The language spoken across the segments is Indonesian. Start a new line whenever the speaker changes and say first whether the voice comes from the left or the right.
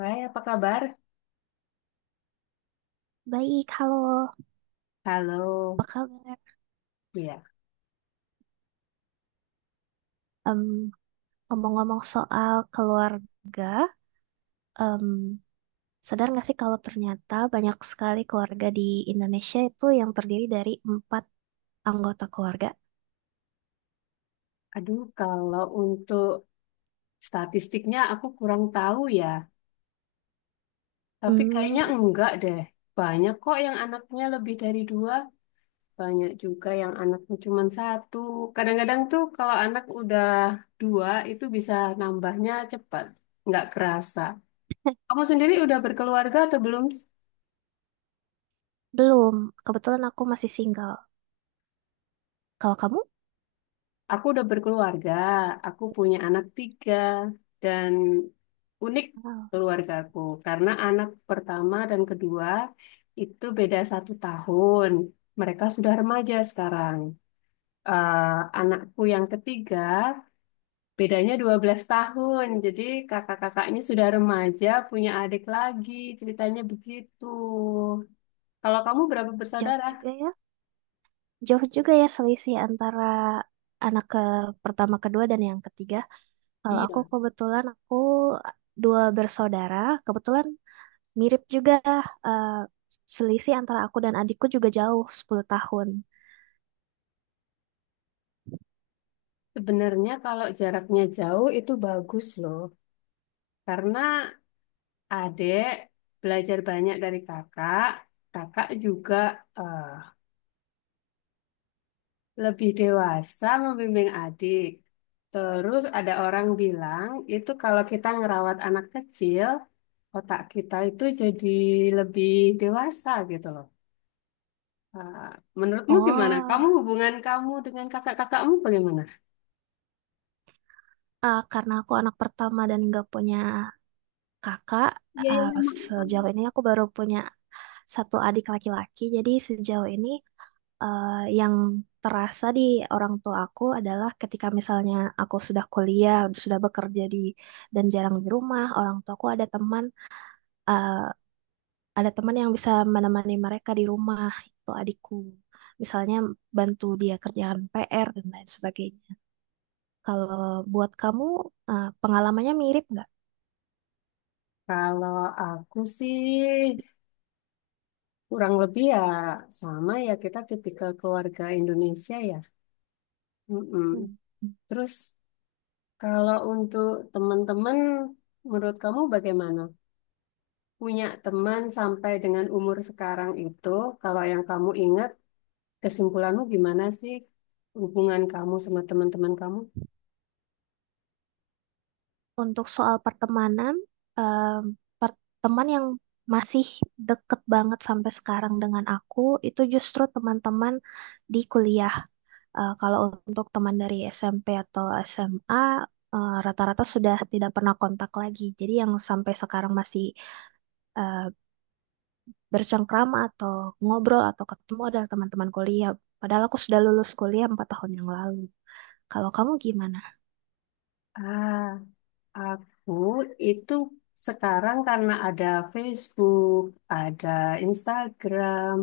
left: Hai, apa kabar?
right: Baik, halo.
left: Halo.
right: Apa kabar?
left: Ya,
right: Em, Ngomong-ngomong soal keluarga, em, sadar nggak sih kalau ternyata banyak sekali keluarga di Indonesia itu yang terdiri dari empat anggota keluarga?
left: aduh kalau untuk statistiknya aku kurang tahu ya. Tapi
right: Hmm,
left: kayaknya enggak deh. Banyak kok yang anaknya lebih dari dua. Banyak juga yang anaknya cuma satu. Kadang-kadang tuh kalau anak udah dua itu bisa nambahnya cepat. Nggak kerasa. Kamu sendiri udah berkeluarga atau belum?
right: belum. Kebetulan aku masih single. Kalau kamu?
left: Aku udah berkeluarga, aku punya anak tiga, dan unik
right: Wow,
left: keluargaku karena anak pertama dan kedua itu beda satu tahun. Mereka sudah remaja sekarang. Eh, Anakku yang ketiga bedanya 12 tahun, jadi kakak-kakaknya sudah remaja, punya adik lagi, ceritanya begitu. Kalau kamu berapa
right: jauh
left: bersaudara?
right: juga ya. Jauh juga ya selisih antara anak ke pertama, kedua, dan yang ketiga. Kalau aku
left: Iya,
right: kebetulan aku dua bersaudara. Kebetulan mirip juga, eh, selisih antara aku dan adikku juga jauh 10 tahun.
left: sebenarnya kalau jaraknya jauh itu bagus loh, karena adik belajar banyak dari kakak. Kakak juga eh, lebih dewasa membimbing adik. Terus ada orang bilang, itu kalau kita ngerawat anak kecil, otak kita itu jadi lebih dewasa gitu loh. Eh, Menurutmu gimana? Kamu
right: Oh,
left: hubungan kamu dengan kakak-kakakmu bagaimana?
right: karena aku anak pertama dan nggak punya kakak,
left: Iya, iya,
right: eh,
left: iya, Mak.
right: sejauh ini aku baru punya satu adik laki-laki. Jadi sejauh ini, eh, yang terasa di orang tua aku adalah ketika misalnya aku sudah kuliah, sudah bekerja di dan jarang di rumah, orang tuaku ada teman, eh, ada teman yang bisa menemani mereka di rumah itu adikku, misalnya bantu dia kerjaan PR dan lain sebagainya. Kalau buat kamu, pengalamannya mirip nggak?
left: Kalau aku sih kurang lebih ya sama ya kita tipikal keluarga Indonesia ya. Mm-mm.
right: Hmm.
left: Terus kalau untuk teman-teman, menurut kamu bagaimana? Punya teman sampai dengan umur sekarang itu, kalau yang kamu ingat, kesimpulanmu gimana sih hubungan kamu sama teman-teman kamu?
right: Untuk soal pertemanan, eh, teman yang masih deket banget sampai sekarang dengan aku itu justru teman-teman di kuliah. Kalau untuk teman dari SMP atau SMA, rata-rata sudah tidak pernah kontak lagi. Jadi yang sampai sekarang masih eh, bercengkrama atau ngobrol atau ketemu ada teman-teman kuliah. Padahal aku sudah lulus kuliah 4 tahun yang lalu. Kalau kamu gimana?
left: Ah, aku itu sekarang karena ada Facebook, ada Instagram,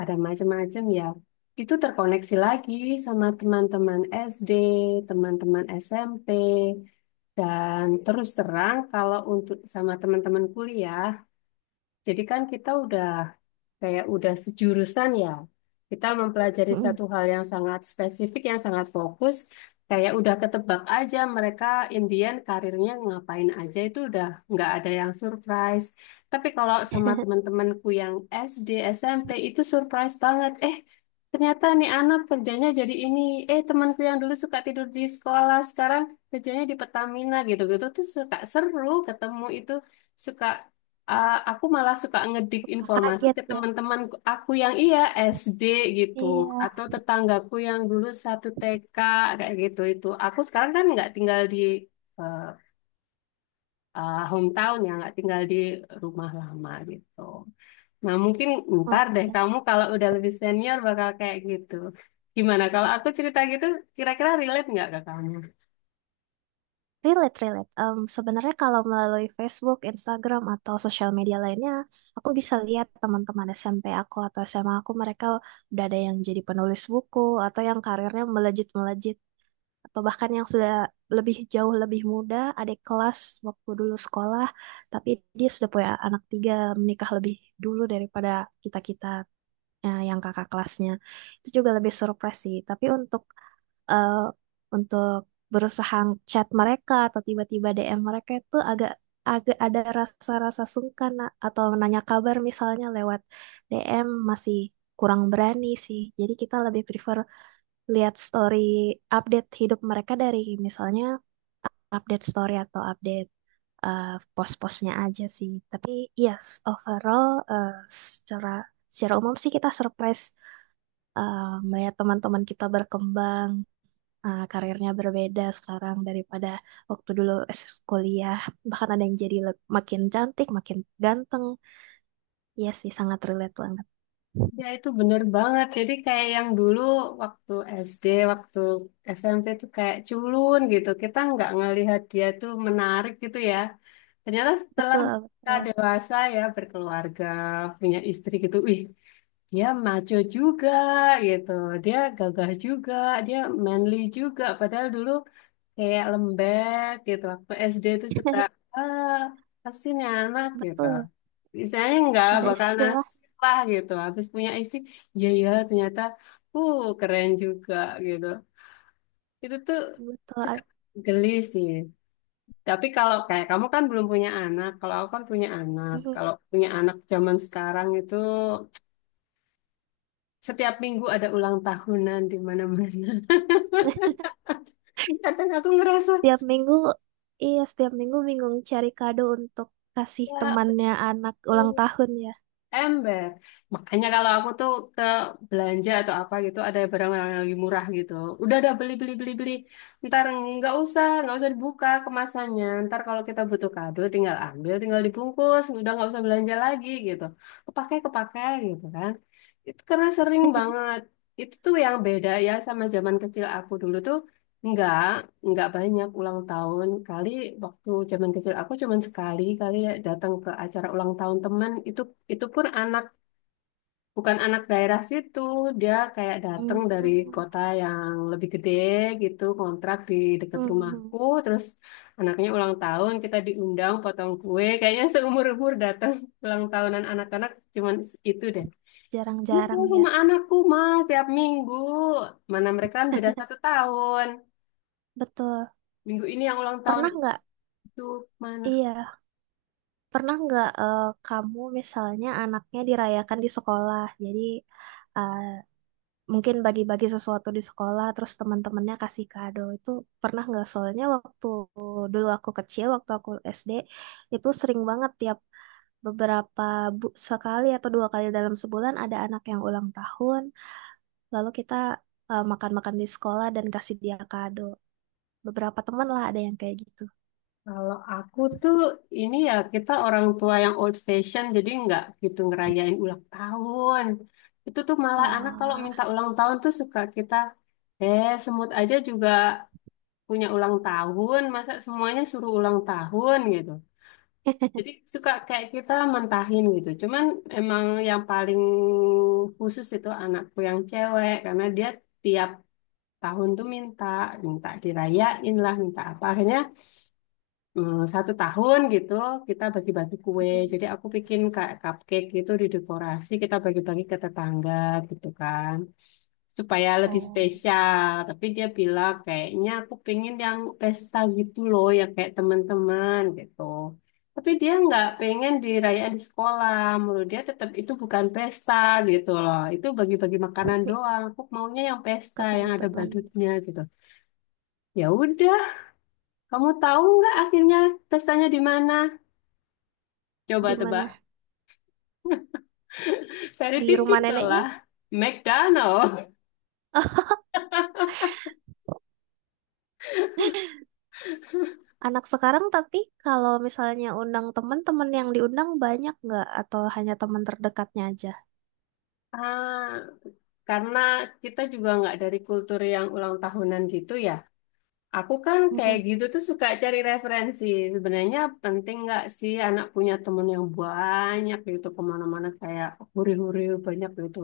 left: ada macam-macam ya. Itu terkoneksi lagi sama teman-teman SD, teman-teman SMP, dan terus terang kalau untuk sama teman-teman kuliah, jadi kan kita udah kayak udah sejurusan ya, kita mempelajari satu hal yang sangat spesifik, yang sangat fokus, kayak udah ketebak aja mereka Indian karirnya ngapain aja itu udah nggak ada yang surprise. Tapi kalau sama teman-temanku yang SD, SMP itu surprise banget. Ternyata nih anak kerjanya jadi ini. Temanku yang dulu suka tidur di sekolah, sekarang kerjanya di Pertamina gitu-gitu tuh suka seru ketemu itu, suka. Ah, aku malah suka ngedik
right: Suka
left: informasi
right: kaget
left: ke
right: ya?
left: teman-teman aku yang iya SD gitu
right: Iya,
left: atau tetanggaku yang dulu satu TK kayak gitu, itu aku sekarang kan nggak tinggal di eh, hometown ya, nggak tinggal di rumah lama gitu. Nah, mungkin ntar deh
right: oke.
left: kamu kalau udah lebih senior bakal kayak gitu. Gimana kalau aku cerita gitu, kira-kira relate nggak ke kamu?
right: Relate, relate. Sebenarnya kalau melalui Facebook, Instagram, atau sosial media lainnya, aku bisa lihat teman-teman SMP aku atau SMA aku, mereka udah ada yang jadi penulis buku, atau yang karirnya melejit-melejit. Atau bahkan yang sudah lebih jauh lebih muda, adik kelas waktu dulu sekolah, tapi dia sudah punya anak tiga, menikah lebih dulu daripada kita-kita, yang kakak kelasnya. Itu juga lebih surprise sih. Tapi untuk eh, untuk berusaha chat mereka atau tiba-tiba DM mereka itu agak agak ada rasa-rasa sungkan Nak. Atau menanya kabar misalnya lewat DM masih kurang berani sih. Jadi kita lebih prefer lihat story update hidup mereka dari misalnya update story atau update, eh, post-postnya aja sih. Tapi yes, overall, eh, secara secara umum sih kita surprise, eh, melihat teman-teman kita berkembang, karirnya berbeda sekarang daripada waktu dulu SS kuliah. Bahkan ada yang jadi makin cantik, makin ganteng. Iya sih, sangat relate banget.
left: Ya itu bener banget. Jadi kayak yang dulu waktu SD, waktu SMP itu kayak culun gitu. Kita nggak ngelihat dia tuh menarik gitu ya. Ternyata setelah
right: Betul,
left: kita
right: betul.
left: dewasa ya berkeluarga, punya istri gitu, wih dia maco juga gitu. Dia gagah juga, dia manly juga. Padahal dulu kayak lembek gitu. Waktu SD itu suka ah pasti nih anak gitu.
right: Betul.
left: Misalnya nggak
right: Ada
left: bakal
right: istilah
left: nasib lah gitu. Habis punya istri, ya ya ternyata keren juga gitu. Itu tuh
right: betul.
left: suka geli sih. Tapi kalau kayak kamu kan belum punya anak, kalau aku kan punya anak.
right: Mhm.
left: Kalau punya anak zaman sekarang itu setiap minggu ada ulang tahunan di mana-mana. Kadang aku ngerasa
right: Setiap minggu, iya setiap minggu bingung cari kado untuk kasih
left: ya
right: temannya anak ulang
left: betul.
right: tahun ya.
left: Ember. Makanya kalau aku tuh ke belanja atau apa gitu, ada barang-barang yang lagi murah gitu. Udah ada beli, beli, beli, beli. Ntar nggak usah dibuka kemasannya. Ntar kalau kita butuh kado, tinggal ambil, tinggal dibungkus. Udah nggak usah belanja lagi gitu. Kepakai, kepakai gitu kan. Itu karena sering banget. Itu tuh yang beda ya sama zaman kecil aku dulu tuh. Enggak nggak banyak ulang tahun kali, waktu zaman kecil aku cuman sekali kali ya datang ke acara ulang tahun teman itu pun anak, bukan anak daerah situ, dia kayak datang dari
right: Hmm,
left: kota yang lebih gede gitu, kontrak di dekat
right: hmm,
left: rumahku. Terus anaknya ulang tahun, kita diundang potong kue, kayaknya seumur-umur datang ulang tahunan anak-anak cuman itu deh. Ini tuh
right: jarang-jarang ya.
left: sama anakku mah tiap minggu, mana mereka kan beda satu tahun,
right: Betul.
left: minggu ini yang ulang tahun
right: Pernah nggak?
left: itu mana.
right: Iya. Pernah nggak, kamu misalnya anaknya dirayakan di sekolah, jadi eh, mungkin bagi-bagi sesuatu di sekolah, terus teman-temannya kasih kado itu pernah nggak? Soalnya waktu dulu aku kecil, waktu aku SD itu sering banget tiap beberapa sekali atau dua kali dalam sebulan ada anak yang ulang tahun, lalu kita makan-makan di sekolah dan kasih dia kado. Beberapa teman lah ada yang kayak gitu.
left: Kalau aku tuh ini ya, kita orang tua yang old fashion jadi nggak gitu ngerayain ulang tahun. Itu tuh malah anak kalau
right: Oh,
left: minta ulang tahun tuh suka kita semut aja juga punya ulang tahun, masa semuanya suruh ulang tahun gitu. Jadi suka kayak kita mentahin gitu. Cuman emang yang paling khusus itu anakku yang cewek karena dia tiap tahun tuh minta, minta dirayain lah, minta apa. Akhirnya satu tahun gitu kita bagi-bagi kue. Jadi aku bikin kayak cupcake gitu di dekorasi kita bagi-bagi ke tetangga gitu kan. Supaya lebih
right: oh,
left: spesial. Tapi dia bilang kayaknya aku pengen yang pesta gitu loh yang kayak teman-teman gitu. Tapi dia nggak pengen dirayain di sekolah. Menurut dia tetap itu bukan pesta gitu loh. Itu bagi-bagi makanan
right: ini
left: doang. Aku maunya yang pesta
right: ke
left: yang ada
right: teman-teman
left: badutnya gitu. Ya udah, kamu tahu nggak akhirnya pestanya di mana?
right: di
left: Coba tebak.
right: mana?
left: Saya
right: Di rumah
left: tipikal
right: neneknya?
left: lah. McDonald.
right: Ah, anak sekarang tapi kalau misalnya undang teman-teman yang diundang banyak nggak atau hanya teman terdekatnya aja?
left: Ah, karena kita juga nggak dari kultur yang ulang tahunan gitu ya. Aku kan kayak
right: Mhm.
left: gitu tuh suka cari referensi. Sebenarnya penting nggak sih anak punya temen yang banyak gitu kemana-mana kayak huri-huri banyak gitu.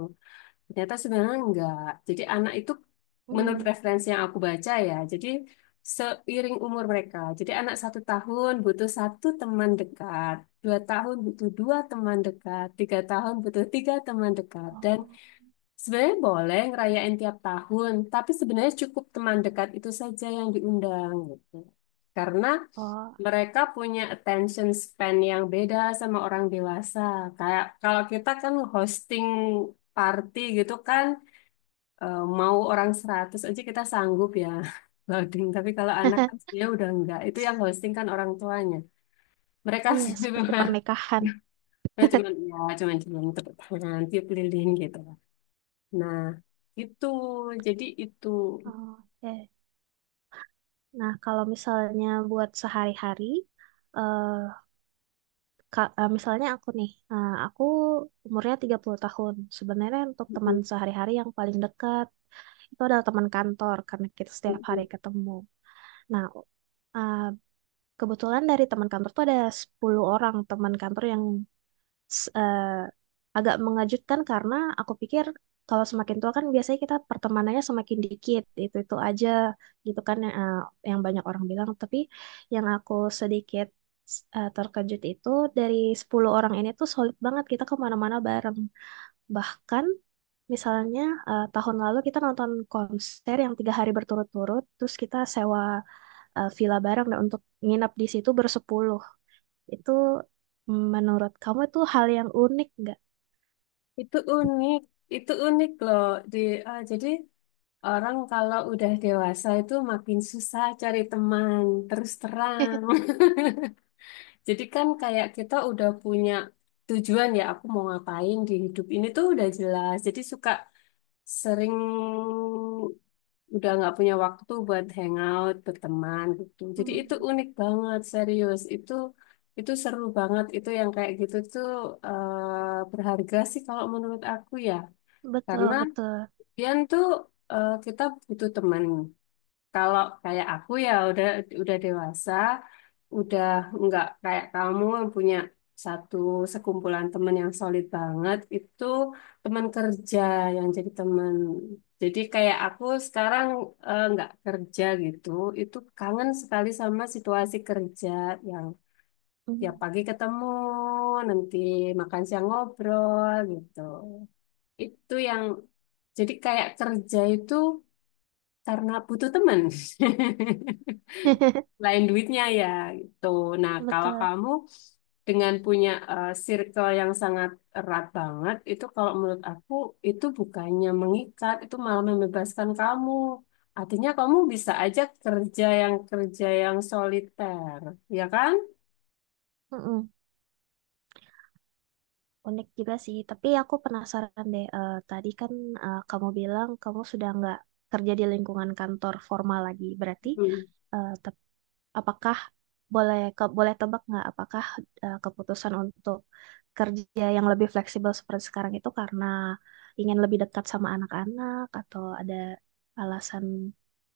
left: Ternyata sebenarnya enggak. Jadi anak itu menurut
right: Mhm.
left: referensi yang aku baca ya, jadi seiring umur mereka. Jadi anak satu tahun butuh satu teman dekat, dua tahun butuh dua teman dekat, tiga tahun butuh tiga teman dekat. Dan
right: Oh,
left: sebenarnya boleh ngerayain tiap tahun, tapi sebenarnya cukup teman dekat itu saja yang diundang gitu. Karena
right: oh.
left: mereka punya attention span yang beda sama orang dewasa. Kayak kalau kita kan hosting party gitu kan, mau orang 100 aja kita sanggup ya loading. Tapi kalau anak kan dia udah enggak. Itu yang hosting kan orang tuanya. Mereka
right: Iya,
left: sih
right: seperti
left: memang,
right: pernikahan.
left: ya cuman cuman tepuk tangan, tiup lilin gitu. Nah, itu jadi itu
right: Oh, oke. Nah, kalau misalnya buat sehari-hari, eh, misalnya aku nih, aku umurnya 30 tahun. Sebenarnya untuk teman sehari-hari yang paling dekat itu adalah teman kantor karena kita setiap hari ketemu. Nah, eh, kebetulan dari teman kantor tuh ada 10 orang teman kantor yang s- eh, agak mengejutkan karena aku pikir kalau semakin tua kan biasanya kita pertemanannya semakin dikit itu aja gitu kan yang, yang banyak orang bilang tapi yang aku sedikit terkejut itu dari 10 orang ini tuh solid banget kita kemana-mana bareng bahkan misalnya, tahun lalu kita nonton konser yang 3 hari berturut-turut terus kita sewa, villa bareng dan untuk nginap di situ bersepuluh. Itu menurut kamu itu hal yang unik nggak?
left: itu unik. Itu unik loh. Di jadi orang kalau udah dewasa itu makin susah cari teman terus terang. Jadi kan kayak kita udah punya tujuan ya, aku mau ngapain di hidup ini tuh udah jelas. Jadi suka sering udah nggak punya waktu buat hangout, berteman gitu. Jadi itu
right: Hmm,
left: unik banget, serius. Itu seru banget. Itu yang kayak gitu tuh berharga sih kalau menurut aku ya.
right: betul
left: Karena
right: betul.
left: Pian tuh kita butuh teman. Kalau kayak aku ya udah dewasa, udah nggak kayak kamu yang punya satu sekumpulan teman yang solid banget itu, teman kerja yang jadi teman, jadi kayak aku sekarang nggak kerja gitu, itu kangen sekali sama situasi kerja yang ya
right: Hmm.
left: pagi ketemu, nanti makan siang ngobrol gitu. Itu yang jadi kayak kerja itu karena butuh teman lain duitnya ya gitu. Nah, kalau
right: Betul.
left: kamu dengan punya circle yang sangat erat banget, itu kalau menurut aku itu bukannya mengikat, itu malah membebaskan kamu. Artinya kamu bisa aja kerja yang soliter, ya kan?
right: Mm-mm. Unik juga sih. Tapi aku penasaran deh. Tadi kan, kamu bilang kamu sudah nggak kerja di lingkungan kantor formal lagi. Berarti,
left: Hmm.
right: eh, tep- apakah boleh tebak nggak? Apakah, keputusan untuk kerja yang lebih fleksibel seperti sekarang itu karena ingin lebih dekat sama anak-anak atau ada alasan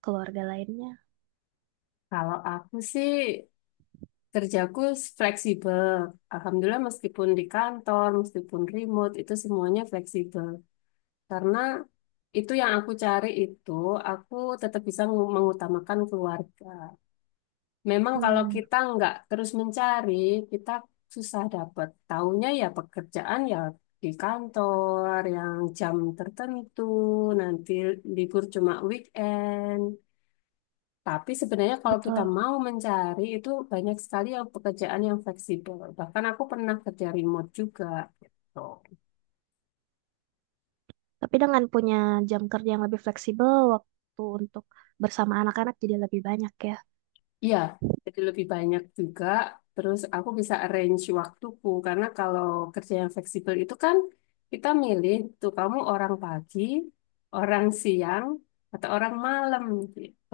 right: keluarga lainnya.
left: Kalau aku sih kerjaku fleksibel. Alhamdulillah meskipun di kantor, meskipun remote, itu semuanya fleksibel. Karena itu yang aku cari itu, aku tetap bisa mengutamakan keluarga. Memang kalau
right: Hmm,
left: kita nggak terus mencari, kita susah dapat. Taunya ya pekerjaan ya di kantor, yang jam tertentu, nanti libur cuma weekend. Tapi sebenarnya kalau kita
right: betul.
left: mau mencari itu banyak sekali yang pekerjaan yang fleksibel. Bahkan aku pernah kerja remote juga gitu.
right: Tapi dengan punya jam kerja yang lebih fleksibel, waktu untuk bersama anak-anak jadi lebih banyak ya.
left: Iya, jadi lebih banyak juga. Terus aku bisa arrange waktuku karena kalau kerja yang fleksibel itu kan kita milih tuh kamu orang pagi, orang siang, atau orang malam gitu.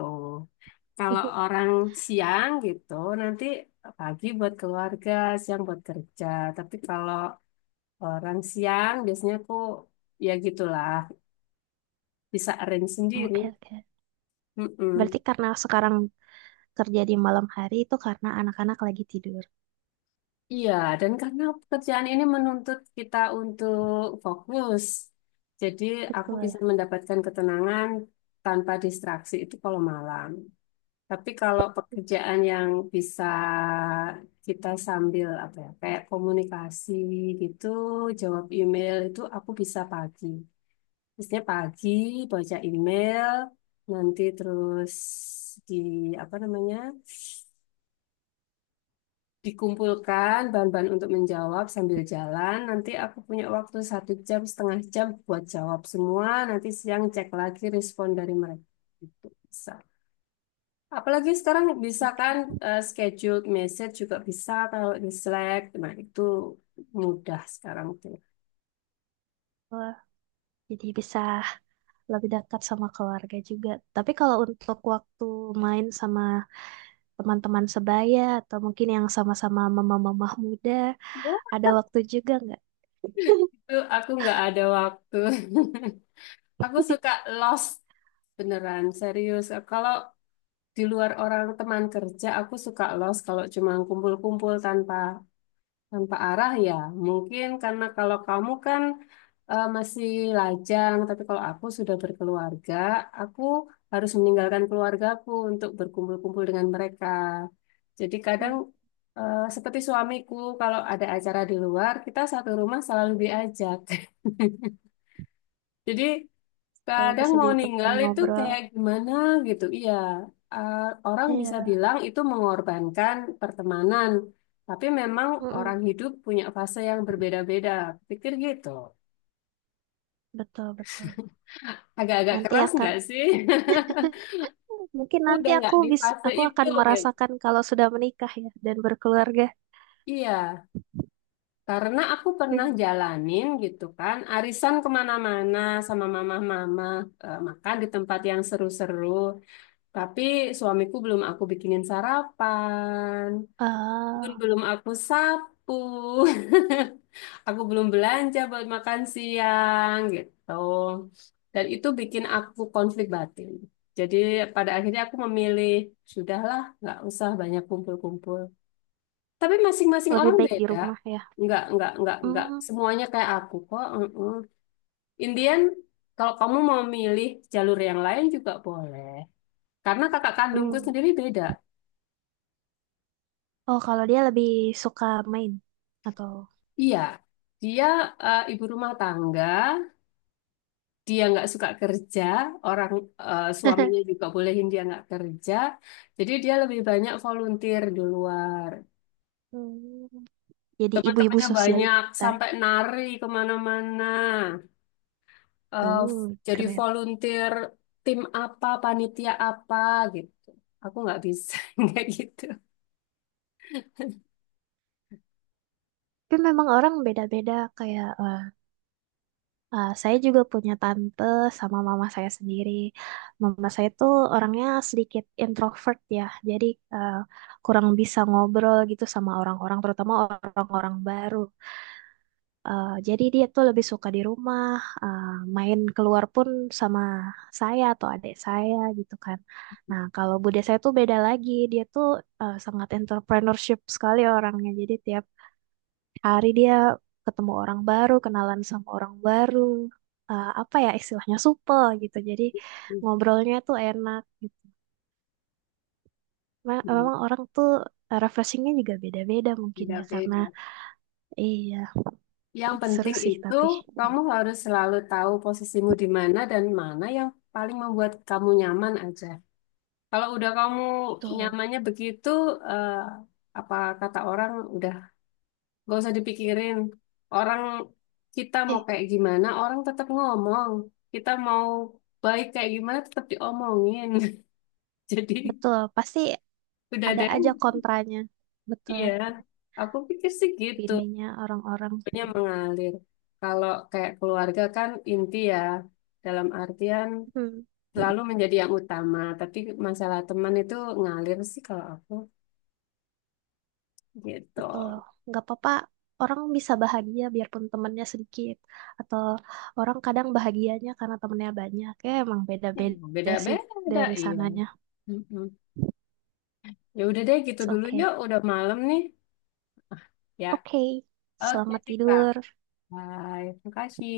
left: Kalau orang siang gitu nanti pagi buat keluarga, siang buat kerja. Tapi kalau orang siang biasanya aku ya gitulah bisa arrange sendiri.
right: Oke, oke. Berarti
left: Mm-mm.
right: karena sekarang kerja di malam hari itu karena anak-anak lagi tidur.
left: Iya, dan karena pekerjaan ini menuntut kita untuk fokus, jadi aku
right: Betul.
left: bisa mendapatkan ketenangan tanpa distraksi itu kalau malam. Tapi kalau pekerjaan yang bisa kita sambil apa ya, kayak komunikasi gitu, jawab email itu aku bisa pagi. Biasanya pagi baca email, nanti terus di apa namanya, dikumpulkan bahan-bahan untuk menjawab sambil jalan. Nanti aku punya waktu 1 jam, setengah jam buat jawab semua. Nanti siang cek lagi respon dari mereka. Itu bisa. Apalagi sekarang bisa kan,
right: Oke.
left: scheduled message juga bisa kalau di Slack. Nah, itu mudah sekarang tuh.
right: Wah, jadi bisa lebih dekat sama keluarga juga. Tapi kalau untuk waktu main sama teman-teman sebaya atau mungkin yang sama-sama mama-mama muda
left: Ya.
right: ada waktu juga nggak?
left: Itu aku nggak ada waktu. Aku suka lost beneran serius. Kalau di luar orang teman kerja, aku suka lost kalau cuma kumpul-kumpul tanpa Tanpa arah ya, mungkin karena kalau kamu kan masih lajang, tapi kalau aku sudah berkeluarga, aku harus meninggalkan keluargaku untuk berkumpul-kumpul dengan mereka. Jadi kadang
right: Hmm,
left: seperti suamiku, kalau ada acara di luar, kita satu rumah selalu diajak. Jadi
right: supaya
left: kadang
right: bisa
left: mau
right: jadi teman
left: ninggal itu
right: ngobrol
left: kayak gimana gitu. Iya, eh, orang bisa
right: iya.
left: bilang itu mengorbankan pertemanan, tapi memang orang
right: Mm-mm.
left: hidup punya fase yang berbeda-beda. Pikir gitu.
right: Betul betul.
left: Agak-agak
right: Nanti
left: keras
right: akan
left: nggak sih?
right: mungkin
left: Aku
right: nanti
left: udah nggak di fase
right: aku
left: itu
right: akan
left: gitu.
right: merasakan kalau sudah menikah ya dan berkeluarga.
left: Iya, karena aku pernah jalanin gitu kan, arisan kemana-mana sama mama-mama, makan di tempat yang seru-seru, tapi suamiku belum aku bikinin sarapan. Bun,
right: Ah,
left: belum aku sapu. Aku belum belanja buat makan siang gitu. Dan itu bikin aku konflik batin. Jadi pada akhirnya aku memilih, sudahlah, nggak usah banyak kumpul-kumpul. Tapi masing-masing
right: lebih
left: orang
right: baik di
left: beda.
right: rumah ya.
left: Nggak, nggak.
right: Hmm,
left: Semuanya kayak aku kok. Indian, kalau kamu mau milih jalur yang lain juga boleh. Karena kakak kandungku
right: hmm.
left: sendiri beda.
right: Oh kalau dia lebih suka main atau
left: Iya, dia ibu rumah tangga. Dia nggak suka kerja, orang suaminya juga bolehin dia nggak kerja, jadi dia lebih banyak volunteer di luar.
right: hmm, jadi ibu-ibu
left: Teman-temannya banyak,
right: sosialita.
left: sampai nari kemana-mana,
right: Uh,
left: jadi
right: keren.
left: volunteer tim apa, panitia apa gitu. Aku nggak bisa kayak gitu.
right: Tapi memang orang beda-beda kayak, saya juga punya tante sama mama saya sendiri. Mama saya tuh orangnya sedikit introvert ya, jadi eh, kurang bisa ngobrol gitu sama orang-orang, terutama orang-orang baru. Jadi dia tuh lebih suka di rumah, eh, main keluar pun sama saya atau adik saya gitu kan. Nah, kalau bude saya tuh beda lagi, dia tuh sangat entrepreneurship sekali orangnya. Jadi tiap hari dia ketemu orang baru, kenalan sama orang baru, apa ya istilahnya supel gitu. Jadi ngobrolnya tuh enak gitu.
left: Hmm,
right: Memang orang tuh, refreshingnya juga beda-beda mungkin ya karena
left: beda-beda.
right: iya
left: Yang
right: seru
left: penting
right: sih
left: itu
right: tapi
left: kamu harus selalu tahu posisimu di mana dan mana yang paling membuat kamu nyaman aja. Kalau udah kamu
right: betul.
left: nyamannya begitu, eh, apa kata orang udah gak usah dipikirin. Orang kita mau
right: Eh,
left: kayak gimana, orang tetap ngomong. Kita mau baik kayak gimana tetap diomongin. Jadi
right: Betul pasti
left: udah
right: ada
left: deh,
right: aja kontranya betul
left: iya. Aku pikir sih gitu,
right: opininya orang-orang.
left: punya mengalir. Kalau kayak keluarga kan inti ya, dalam artian
right: Hmm.
left: selalu menjadi yang utama. Tapi masalah teman itu ngalir sih kalau aku gitu.
right: Betul. Nggak apa-apa, orang bisa bahagia biarpun temennya sedikit. Atau orang kadang bahagianya karena temennya banyak. Ya emang
left: Eh,
right: beda-beda sih
left: Beda-beda,
right: dari
left: iya.
right: sananya.
left: Mm-mm. Ya udah deh gitu
right: It's
left: dulu ya,
right: okay.
left: udah malam nih. Ya,
right: Oke,
left: oke
right: selamat
left: Rika.
right: tidur.
left: Bye, terima kasih.